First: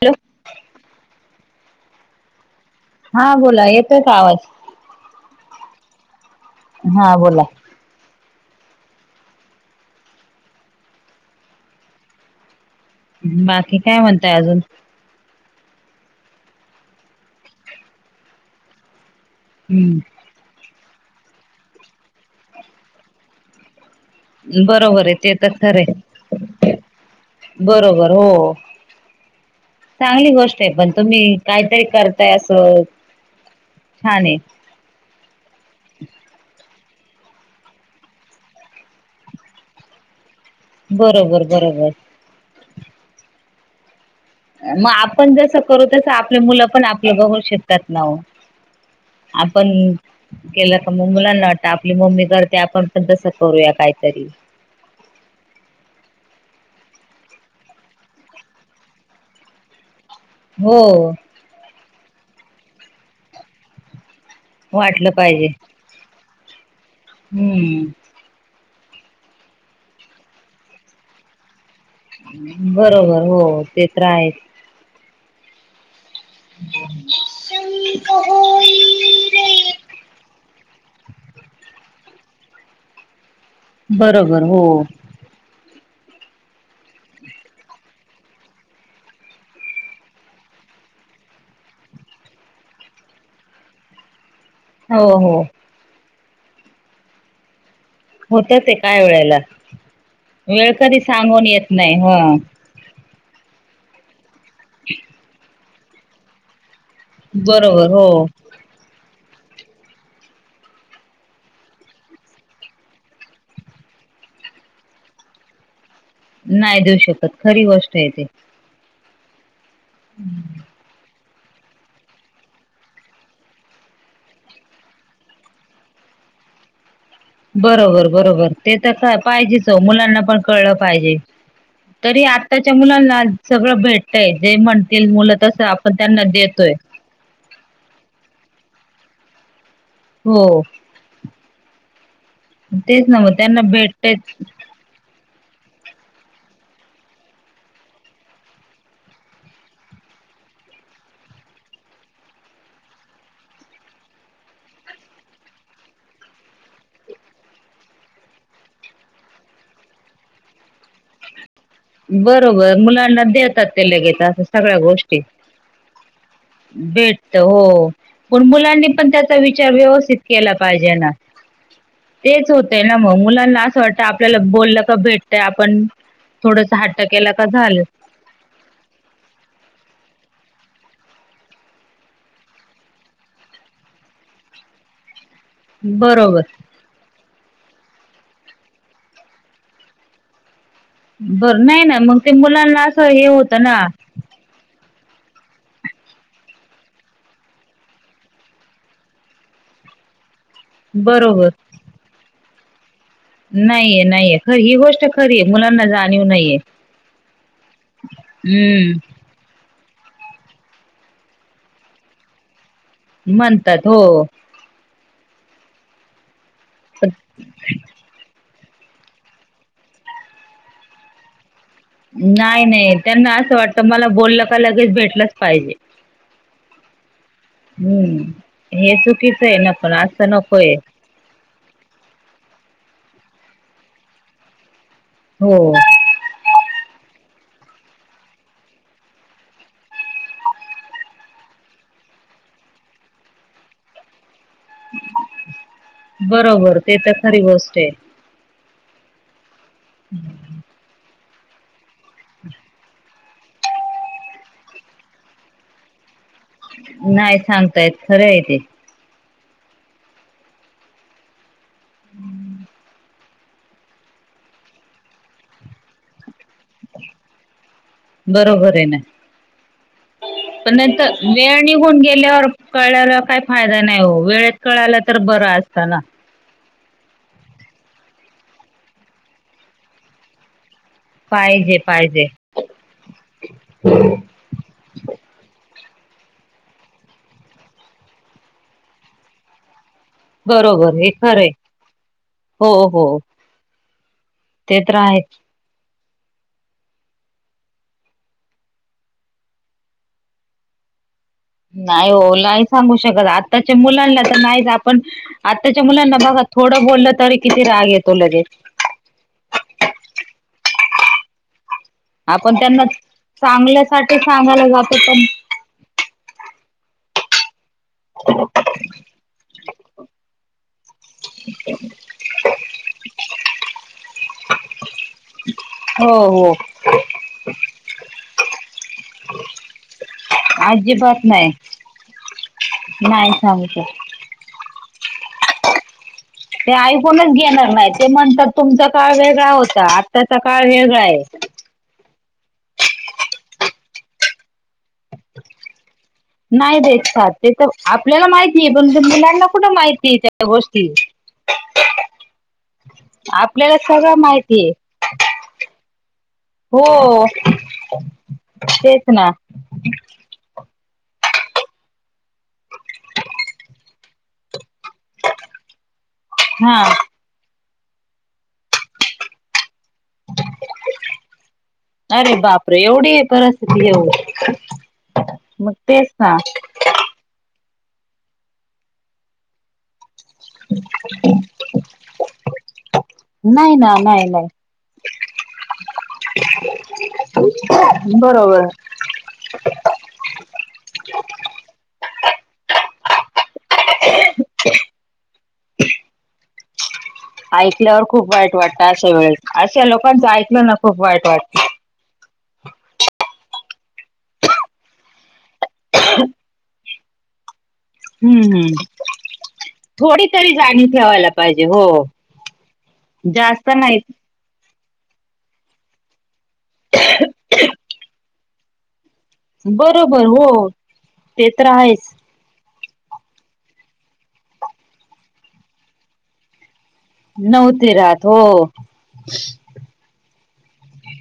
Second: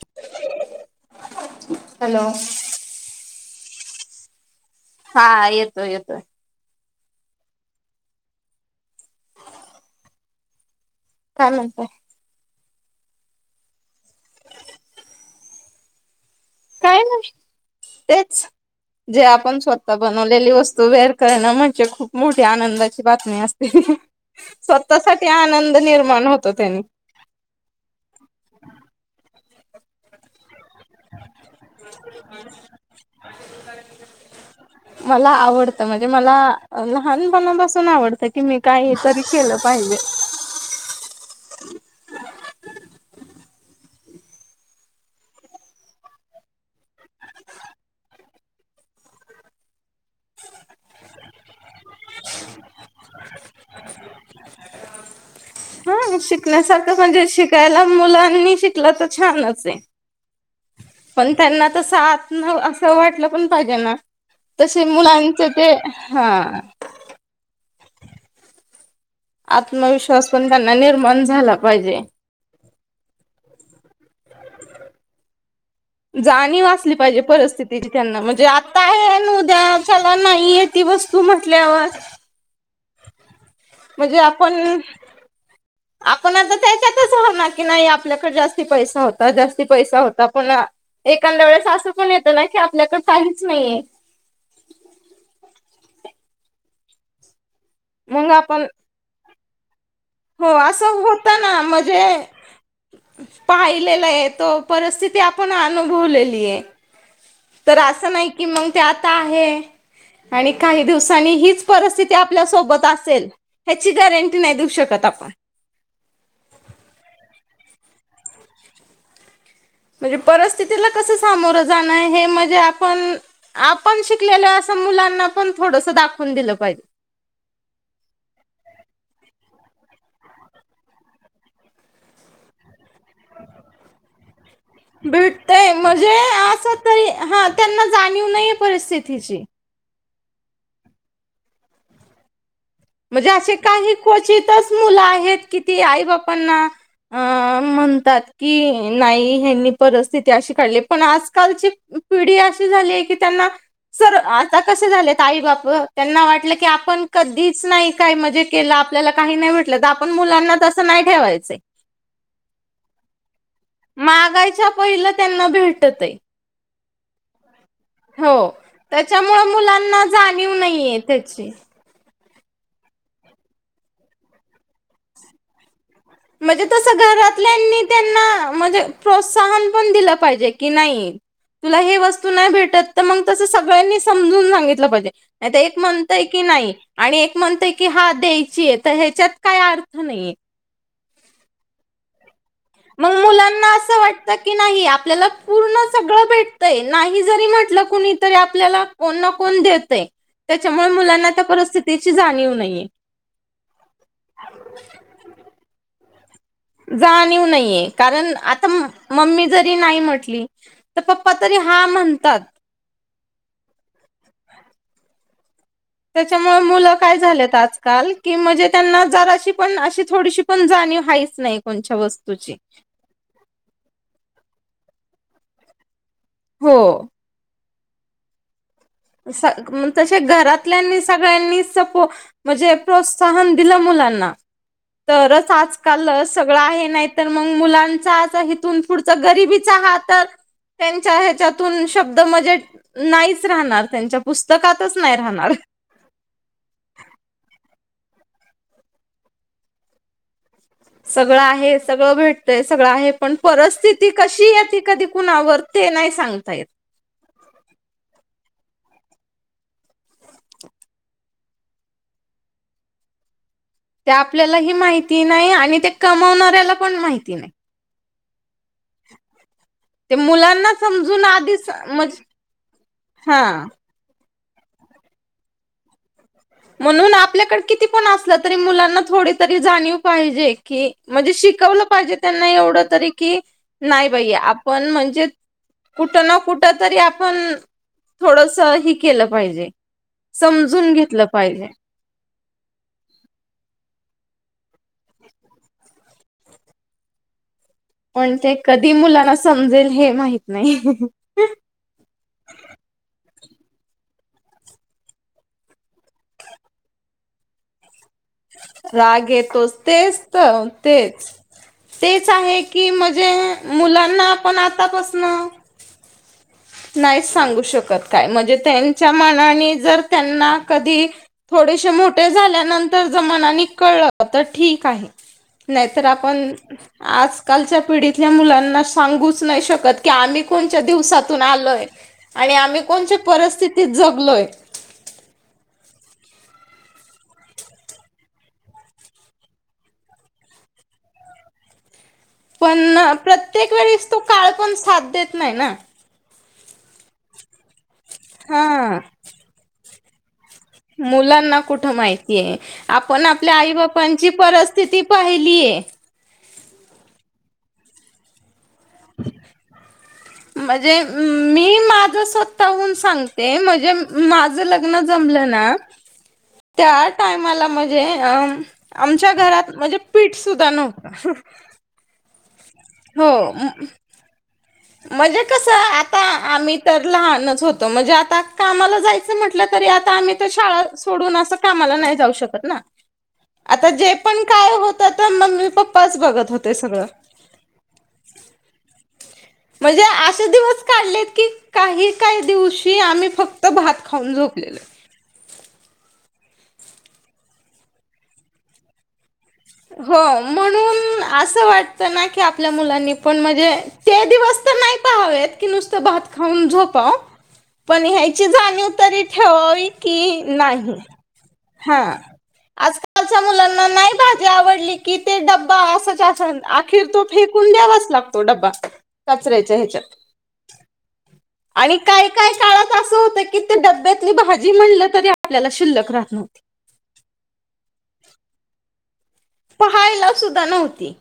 Hello! Hello! हा बोला येतोय का आवाज? हा येतोय येतोय. हा बोला. काय म्हणताय? बाकी काय म्हणताय अजून? काय नाही तेच जे आपण स्वत बन हम्म बनवलेली वस्तू वेअर करणं म्हणजे खूप मोठी आनंदाची बातमी असते. बरोबर आहे ते तर स्वतःसाठीआनंद खरे निर्माण होतो त्यांनी. बरोबर हो. चांगली गोष्ट पण तुम्ही कायतरी करताय असं छान आहे. मला आवडतं म्हणजे मला लहानपणापासून आवडतं की मी काय तरी केलं पाहिजे. बरोबर बरोबर. मग आपण जसं करू तस आपले मुलं पण आपल्या बघर शकतात ना वो? आपण केलं का मग मुलाना वाटतं आपली मम्मी करते आपण पण तसं करूया काहीतरी हां शिकण्यासारखं म्हणजे शिकायला मुलांनी शिकला तर छानच आहे. हो. त्यांना तस आतन असं वाटलं पण पाहिजे ना तसे वाटलं पाहिजे मुलांचे ते हां. हम्म. आत्मविश्वास पण त्यांना निर्माण झाला पाहिजे. बरोबर हो ते तर आहेच. जाणीव असंली पाहिजे परिस्थितीची त्यांना म्हणजे आत्ता आहे अन उद्या चला नाहीये ती वस्तू म्हटल्यावर म्हणजे बरोबर हो. आपण आपण आता त्याच्यातच राहणार की नाही आपल्याकडे जास्ती पैसा होता, जास्ती पैसा होता पुन्हा एखाद्या वेळेस असं पण येतं ना की आपल्याकड काहीच नाहीये. हो हो. मग होत आपण ते काय वेळेला हो वेळ कधी सांगून येत नाही हम्म. पाहिलेला आहे तो परिस्थिती आपण अनुभवलेली आहे. तर बरोबर असं हो नाही की मंग ते आता आहे. आणि काही दिवसांनी हीच परिस्थिती आपल्यासोबत असेल ह्याची गॅरंटी नाही देऊ शकत आपण. नाही देऊ शकत खरी गोष्ट आहेे ते. म्हणजे परिस्थितीला कसं सामोरं जाणं हे म्हणजे आपण आपण शिकलेलं असं मुलांना पण थोडसं दाखवून दिलं पाहिजे. बरोबर बरोबर ते तसं पाहिजेच ओ मुलांना पण कळलं पाहिजे. तरी आत्ताच्या मुलांना सगळं भेटतंय जे म्हण भेटतयं म्हणजे अस ताई हा त्यांना जाणीव नाहीेये परिस्थितीची. हो तेच ना म्हणजे मग असे त्यांना काही भेटतयचं क्वचितच मुलं आहेत किती आई बापांना अ म्हणतात की नाही ह्यांनी परिस्थिती अशी काढलीय पण आजकालची पिढी अशी झालीये की त्यांना सर आता कसे झालेत आई बाप त्यांना वाटलं की आपण कधी च नाही काय म्हणजे केलं आपल्याला काही नाही भेटलं तर आपण मुलांना तसं नाही ठेवायचं आहे. बरोबर मुलांना देतात ते लगेच अस मागायच्या सगळ्या पहिलं गोष्टी. त्यांना भेटतय भेटतं हो. हो पण मुलांनी पण त्याचा त्याच्यामुळे विचार मुलांना व्यवस्थित केला जाणीव पाहिजे नाहीये ना! त्याची तेच होतय ना मग मुलांना असं वाटतं आपल्याला बोललं का भेटतय आपण म्हणजे थोडस तसं हट्ट केला का घरातल्यांनी झालं त्यांना म्हणजे प्रोत्साहन पण दिलं पाहिजे की नाही तुला हे वस्तू नाही भेटत तर मग तसं सगळ्यांनी समजून सांगितलं पाहिजे. नाहीतर एक म्हणतंय की बरोबर नाही आणि एक म्हणतय की हां द्यायची आहे तर ह्याच्यात काय अर्थ नाहीये. बरं नाही ना मग ते मुलांना असं मग हे होतं मुलांना ना. असं वाटतं की नाही आपल्याला पूर्ण सगळं भेटतंय नाही जरी म्हटलं कुणी तरी आपल्याला कोण ना कोण देतंय त्याच्यामुळं मुलांना त्या बरोबर परिस्थितीची जाणीव नाहीये. नाहीये नाहीये खर ही गोष्ट खरी आहे मुलांना जाणीव नाहीये. जाणीव नाहीये कारण आता हम्म मम्मी जरी नाही म्हटली तर पप्पा तरी हा म्हणतात. म्हणतात हो हो त्याच्यामुळं मुलं पण काय झालेत आजकाल की म्हणजे त्यांना जराशी पण अशी थोडीशी पण जाणीव हाईच नाही. कोणच्या वस्तूची नाही नाही त्यांना असं वाटतं मला बोललं का लगेच भेटलंच पाहिजे. हो हम्म हे चुक तसे घरातल्यां सगळ्यांनी सपोट म्हणजे प्रोत्साहन दिल मुलांना तरच हो आजकाल सगळं आहे नाही तर मग मुलांचा असा इथून पुढचा गरीबीचा हा तर त्यांच्या ह्याच्यातून शब्द म्हणजे नाहीच राहणार त्यांच्या पुस्तकातच नाही राहणार. बरोबर ते तर खरी गोष्ट आहे. सगळं आहे सगळं भेटतय सगळं आहे. पण परिस्थिती कशी येते कधीकुणावर ते नाही सांगता येत. नाही सांगता येत खरं आहे ते [inaudible] ते आपल्याला ही माहिती नाही आणि ते कमावणाऱ्याला पण माहिती नाही. बरोबर आहे ना. ते मुलांना पण नंतर समजून वेळ आधीच निघून म्हणजे गेल्यावर कळल्यावर काही हा फायदा नाही हो वेळेत कळालं तर बरं असतं ना. म्हणून आपल्याकडे किती पण असलं तरी मुलांना थोडी तरी जाणीव पाहिजे. कि म्हणजे शिकवलं पाहिजे त्यांना एवढं तरी कि नाही बाई आपण म्हणजे कुठं ना कुठ तरी आपण थोडंसं हे केलं पाहिजे. समजून घेतलं पाहिजे. खरं आहे हो हो ते तर आहेच. पण ते कधी मुलांना समजेल हे माहित नाही. नाही हो नाही सांगू शकत आत्ताच्या मुलांना तर नाहीच आपण आत्ताच्या मुलांना बघा थोडं बोललं तरी किती राग येतो लगेच. राग येतोच तेच तर तेच तेच आपण आहे त्यांना की म्हणजे चांगल्यासाठी मुलांना पण सांगायला आता जातो पण पासन नाहीच सांगू शकत काय म्हणजे त्यांच्या मनाने जर त्यांना कधी थोडेसे मोठे झाल्यानंतर जर मनानी कळलं तर ठीक आहे. नाहीतर हो हो आपण आजकालच्या पिढीतल्या मुलांना सांगूच नाही शकत. की आम्ही कोणच्या अजिबात दिवसातून नाही आलोय आणि आम्ही कोणच्या नाही सांगू परिस्थितीत शकत. जगलोय. ते ऐकूनच घेणार नाही. ते म्हणतात तुमचा काळ वेगळा होता. आत्ताचा काळ वेगळा आहे. पण प्रत्येक वेळेस तो काळ पण साथ देत नाही ना. नाही देत साथ ते तर आपल्याला माहितीय पण हा ते मुलांना कुठं माहितीय त्या गोष्टी मुलांना कुठं माहितीय. आपण आपल्या आई- आपल्याला सगळं बापांची माहितीये परिस्थिती पाहिलीय. हो तेच ना म्हणजे मी माझं स्वतःहून सांगते म्हणजे माझं लग्न जमलं ना हा. त्यात टायमाला म्हणजे अ आमच्या घरात म्हणजे पीठ सुद्धा नव्हतं. अरे बापरे! एवढी हो परिस्थिती हे ओ. म्हणजे कसं आता आम्ही इतर लहानच होतो म्हणजे आता कामाला जायच म्हटलं तरी आता आम्ही तर शाळा सोडून असं कामाला नाही जाऊ शकत ना. नाही आता ना जे नाही पण नाही काय होतं ते मम्मी पप्पाच बघत होते सगळं. बरोबर. म्हणजे अशे दिवस काढलेत की काही काही दिवशी आम्ही फक्त भात खाऊन झोपलेले. ऐकल्यावर खूप वाईट वाटतं अशा वेळेस अशा लोकांचं ऐकलं ना खूप वाईट वाटतं. च आपल्या मुलांनी पण म्हणजे ते दिवस तर नाही पहावेत की नुसतं भात खाऊन झो पाअ पण हम्म ह्याची हम्म. जाणीव तरी ठेवावी थोडी की तरी जाणीव नाही ठेवायला पाहिजे हो हा. आजकालच्या मुलांना नाही भात भाजी आवडली कि ते डबा आसच्या असान अख्खी तो फेकून द्यावाच लागतो डब्बा. कचऱ्याच्या ह्याच्यात बरोबर हो ते तर आणि आहेच काय काही काळात असं होत की, ते डब्यातली भाजी म्हणलं तरी आपल्याला शिल्लक राहत नव्हती. नव्हते राहत हो. पहायला सुद्धा नव्हती.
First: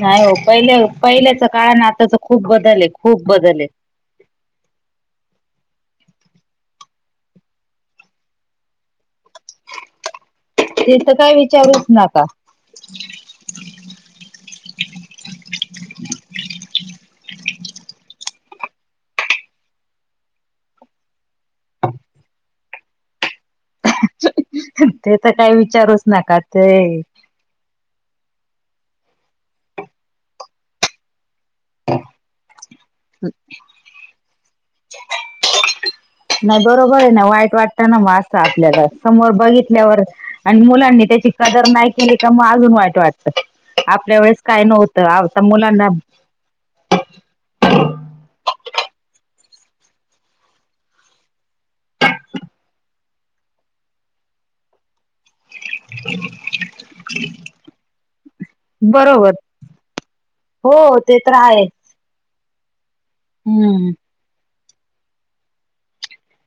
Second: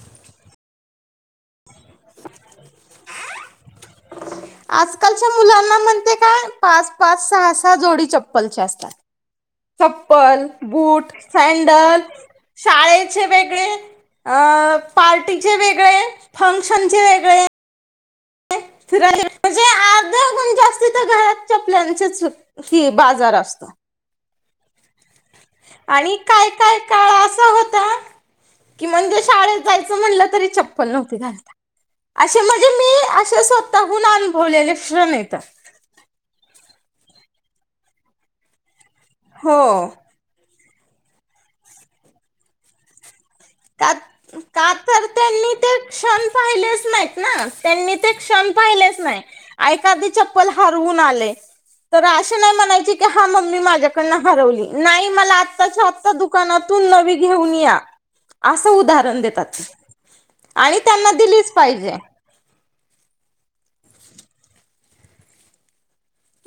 नाही हो पहिल्या पहिल्याच काळान आता तर खूप बदल आहे खूप बदल आहे. आजकालच्या मुलांना म्हणते काय पाच-पाच, सहा-सहा जोडी चप्पलचे असतात. चप्पल, ते बूट, तर काय विचारूच सॅंडल नका शाळेचे वेगळे, अ पार्टीचे वेगळे, फंक्शनचे वेगळे [unintelligible] म्हणजे अर्ध गुण जास्त तर घरात चपल्यांचेच की बाजार असतो. ते तर काही विचारूच नका ते ता कि म्हणजे शाळेत जायचं म्हणलं तरी चप्पल नव्हती घलता अशे म्ह अशा स्वतःहून अनुभवलेल क्षण आहे तर. नाही बरोबर आहे ना वाईट वाटतं ना म असं आपल्याला समोर हो बघितल्यावर आणि मुलांनी त्याची कदर नाही केली तर म अजून वाईट वाट तं का आपल्या वेळेस काय का तर नव्हतं आता त्यांनी ते मुलांना क्षण पाहिलेच नाहीत ना त्यांनी ते क्षण पाहिलेच नाय. ऐकादी चप्पल हरवून आले तर अशी नाही म्हणायची की हा मम्मी माझ्याकडनं हरवली नाही मला आ ताच्या आत्ता दुकानातून नवी घेऊन या असं उदाहरण बरोबर देतात आणि हो त्यांना ते तर दिलीच आहे. पाहिजे. हम्म.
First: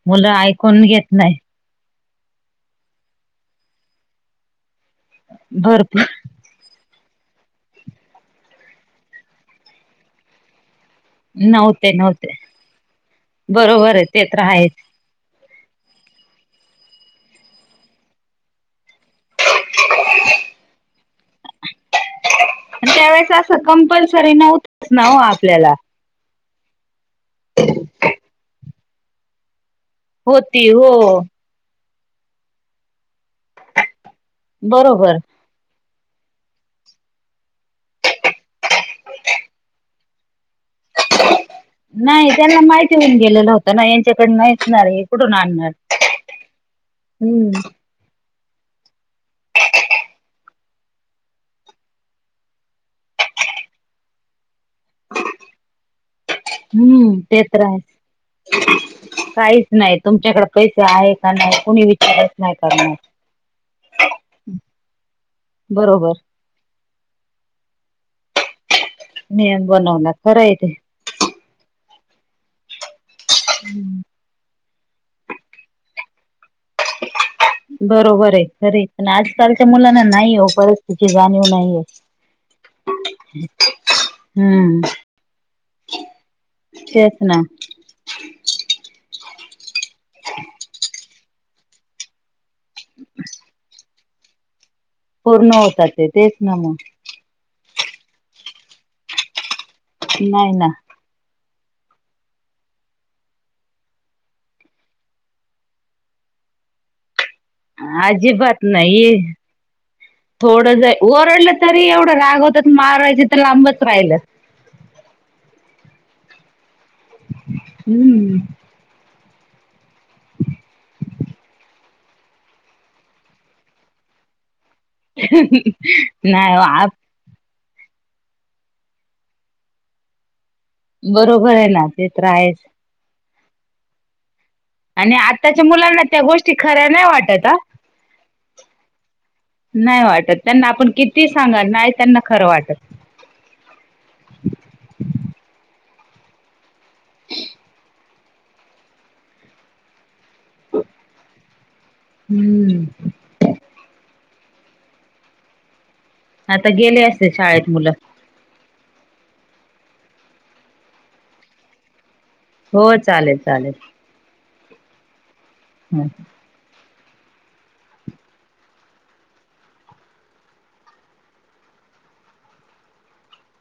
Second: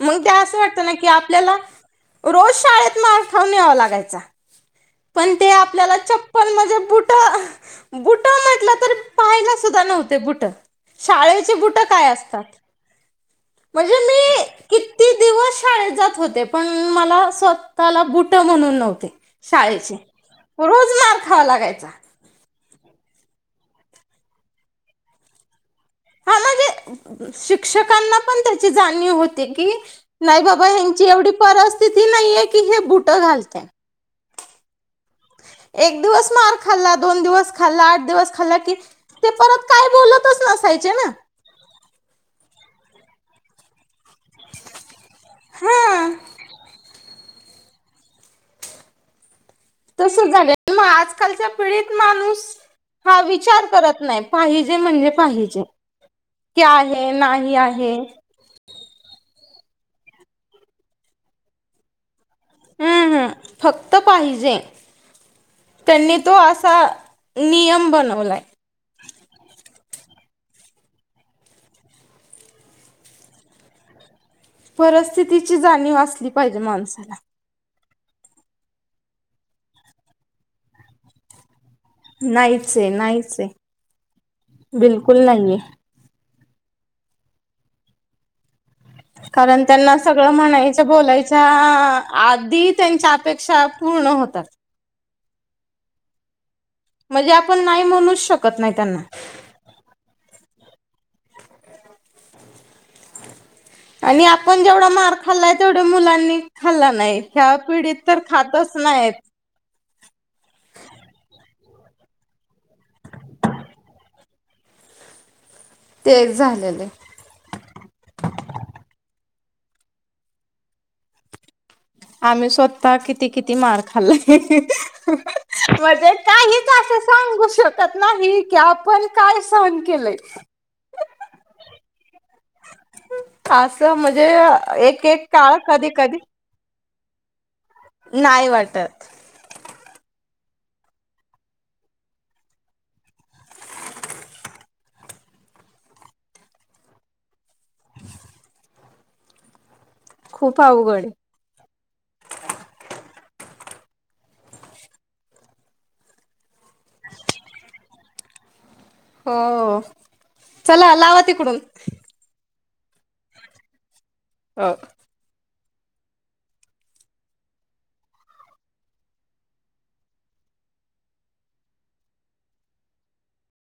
मंग ते मुलं असं ऐकून वाटतं ना की घेत नाही आपल्याला रोज शाळेत मार खाऊून यावा लागायचा. पण ते आपल्याला भरपूर चप पल म्हणजे बूटं बूटं म्हटलं तर पाहायला सुद्धा नव्हते बूटं शाळेची बुट नव्हते काय नव्हते असतात बरोबर म्हणजे आहे ते तर मी आहेच. कित ती दिवस शाळेत जात होते पण मला स्वतःला बुट म्हणून नव्हते. शाळेचे रोज मार खावा लागायचा. त्या वळेस असं कंपल्सरी नव्हतच ना हो आपल्याला. हा म्हणजे शिक्षकांना पण त्याची जाणीव होते की नाही होती बाबा हो ह्यांची एवढी परिस्थिती नाहीये की हे बुट घालते. बरोबर एक दिवस मार खाल्ला दोन दिवस खाल्ला आठ दिवस खाल्ला की ते परत काय बोलतच नसायचे न नाही त्यांना माहिती होऊन गेलेलं होत ना या च्या कडं नाहीच नारे कुटुन आणणार हा हम्म तसंच झालंय मग आजकालच्या पिढीत माणूस हा विचार करत नाही पाहिजे म्हणजे पाहिजे कि आहे हम्म ते नाही तर आहे काहीच नाही तुमच्याकडे पैसे आहे का नाहीत कुणी विचारत हम् हम् फक्त पाहिजे बरोबर त्यांनी तो असा नियम बनवलाय नियम बनवलाय खरं आहे ते हम्म परिस्थितीची जाणीव असली पाहिजे माणसाला बरोबर आहे खरं आहे पण आजकालच्या मुलांना नाही हो परिस्थितीची जाणीव नाहीेये नाहीच आहे नाहीच आहे हम्म बिलकुल नाहीेये तेच ना कारण त्यांना सगळं म्हणायचं बोलायच्या आ आ आध ती हि त्यांच्या अपेक्षा पूर्ण होतात पूर्ण होतात तेच ना मग म्हणजे आपण नाही म्हणूच शकत नाही त्यांना नाही ना आणि आपण जेवढा मार खाल्लाय तेवढा मुलांनी खाल्ला नाही. ह्या पिढीत तर अजिबात खातच नाहीत नाही थोडं जर ओरडलं तरी एवढं रागवतात मारायच तर लांबच राहिलं तेच झालेले आहे हम्म आम्ही स्वतः किती किती मार खाल्लाय ही ही ही ह ह म्हणजे नाही काहीच आ अपन सांगू शकत नाही की आपण काय सहन केलंय बरोबर आहे ना ते तर आहेस असं म्हणजे एक आणि एक काळ आताच्या कधी क मुलांना त्या गोष्टी खऱ्या नाही वाटत हा नाही वाटत नाही वाटत त्यांना आपण किती सांगा नाही त्यांना खरं वाटत [inaudible] खूप अवघड हम्म आता गेले असतील शाळेत मुलं हो चला लावा तिकडून हो चालेल चालेल हो हम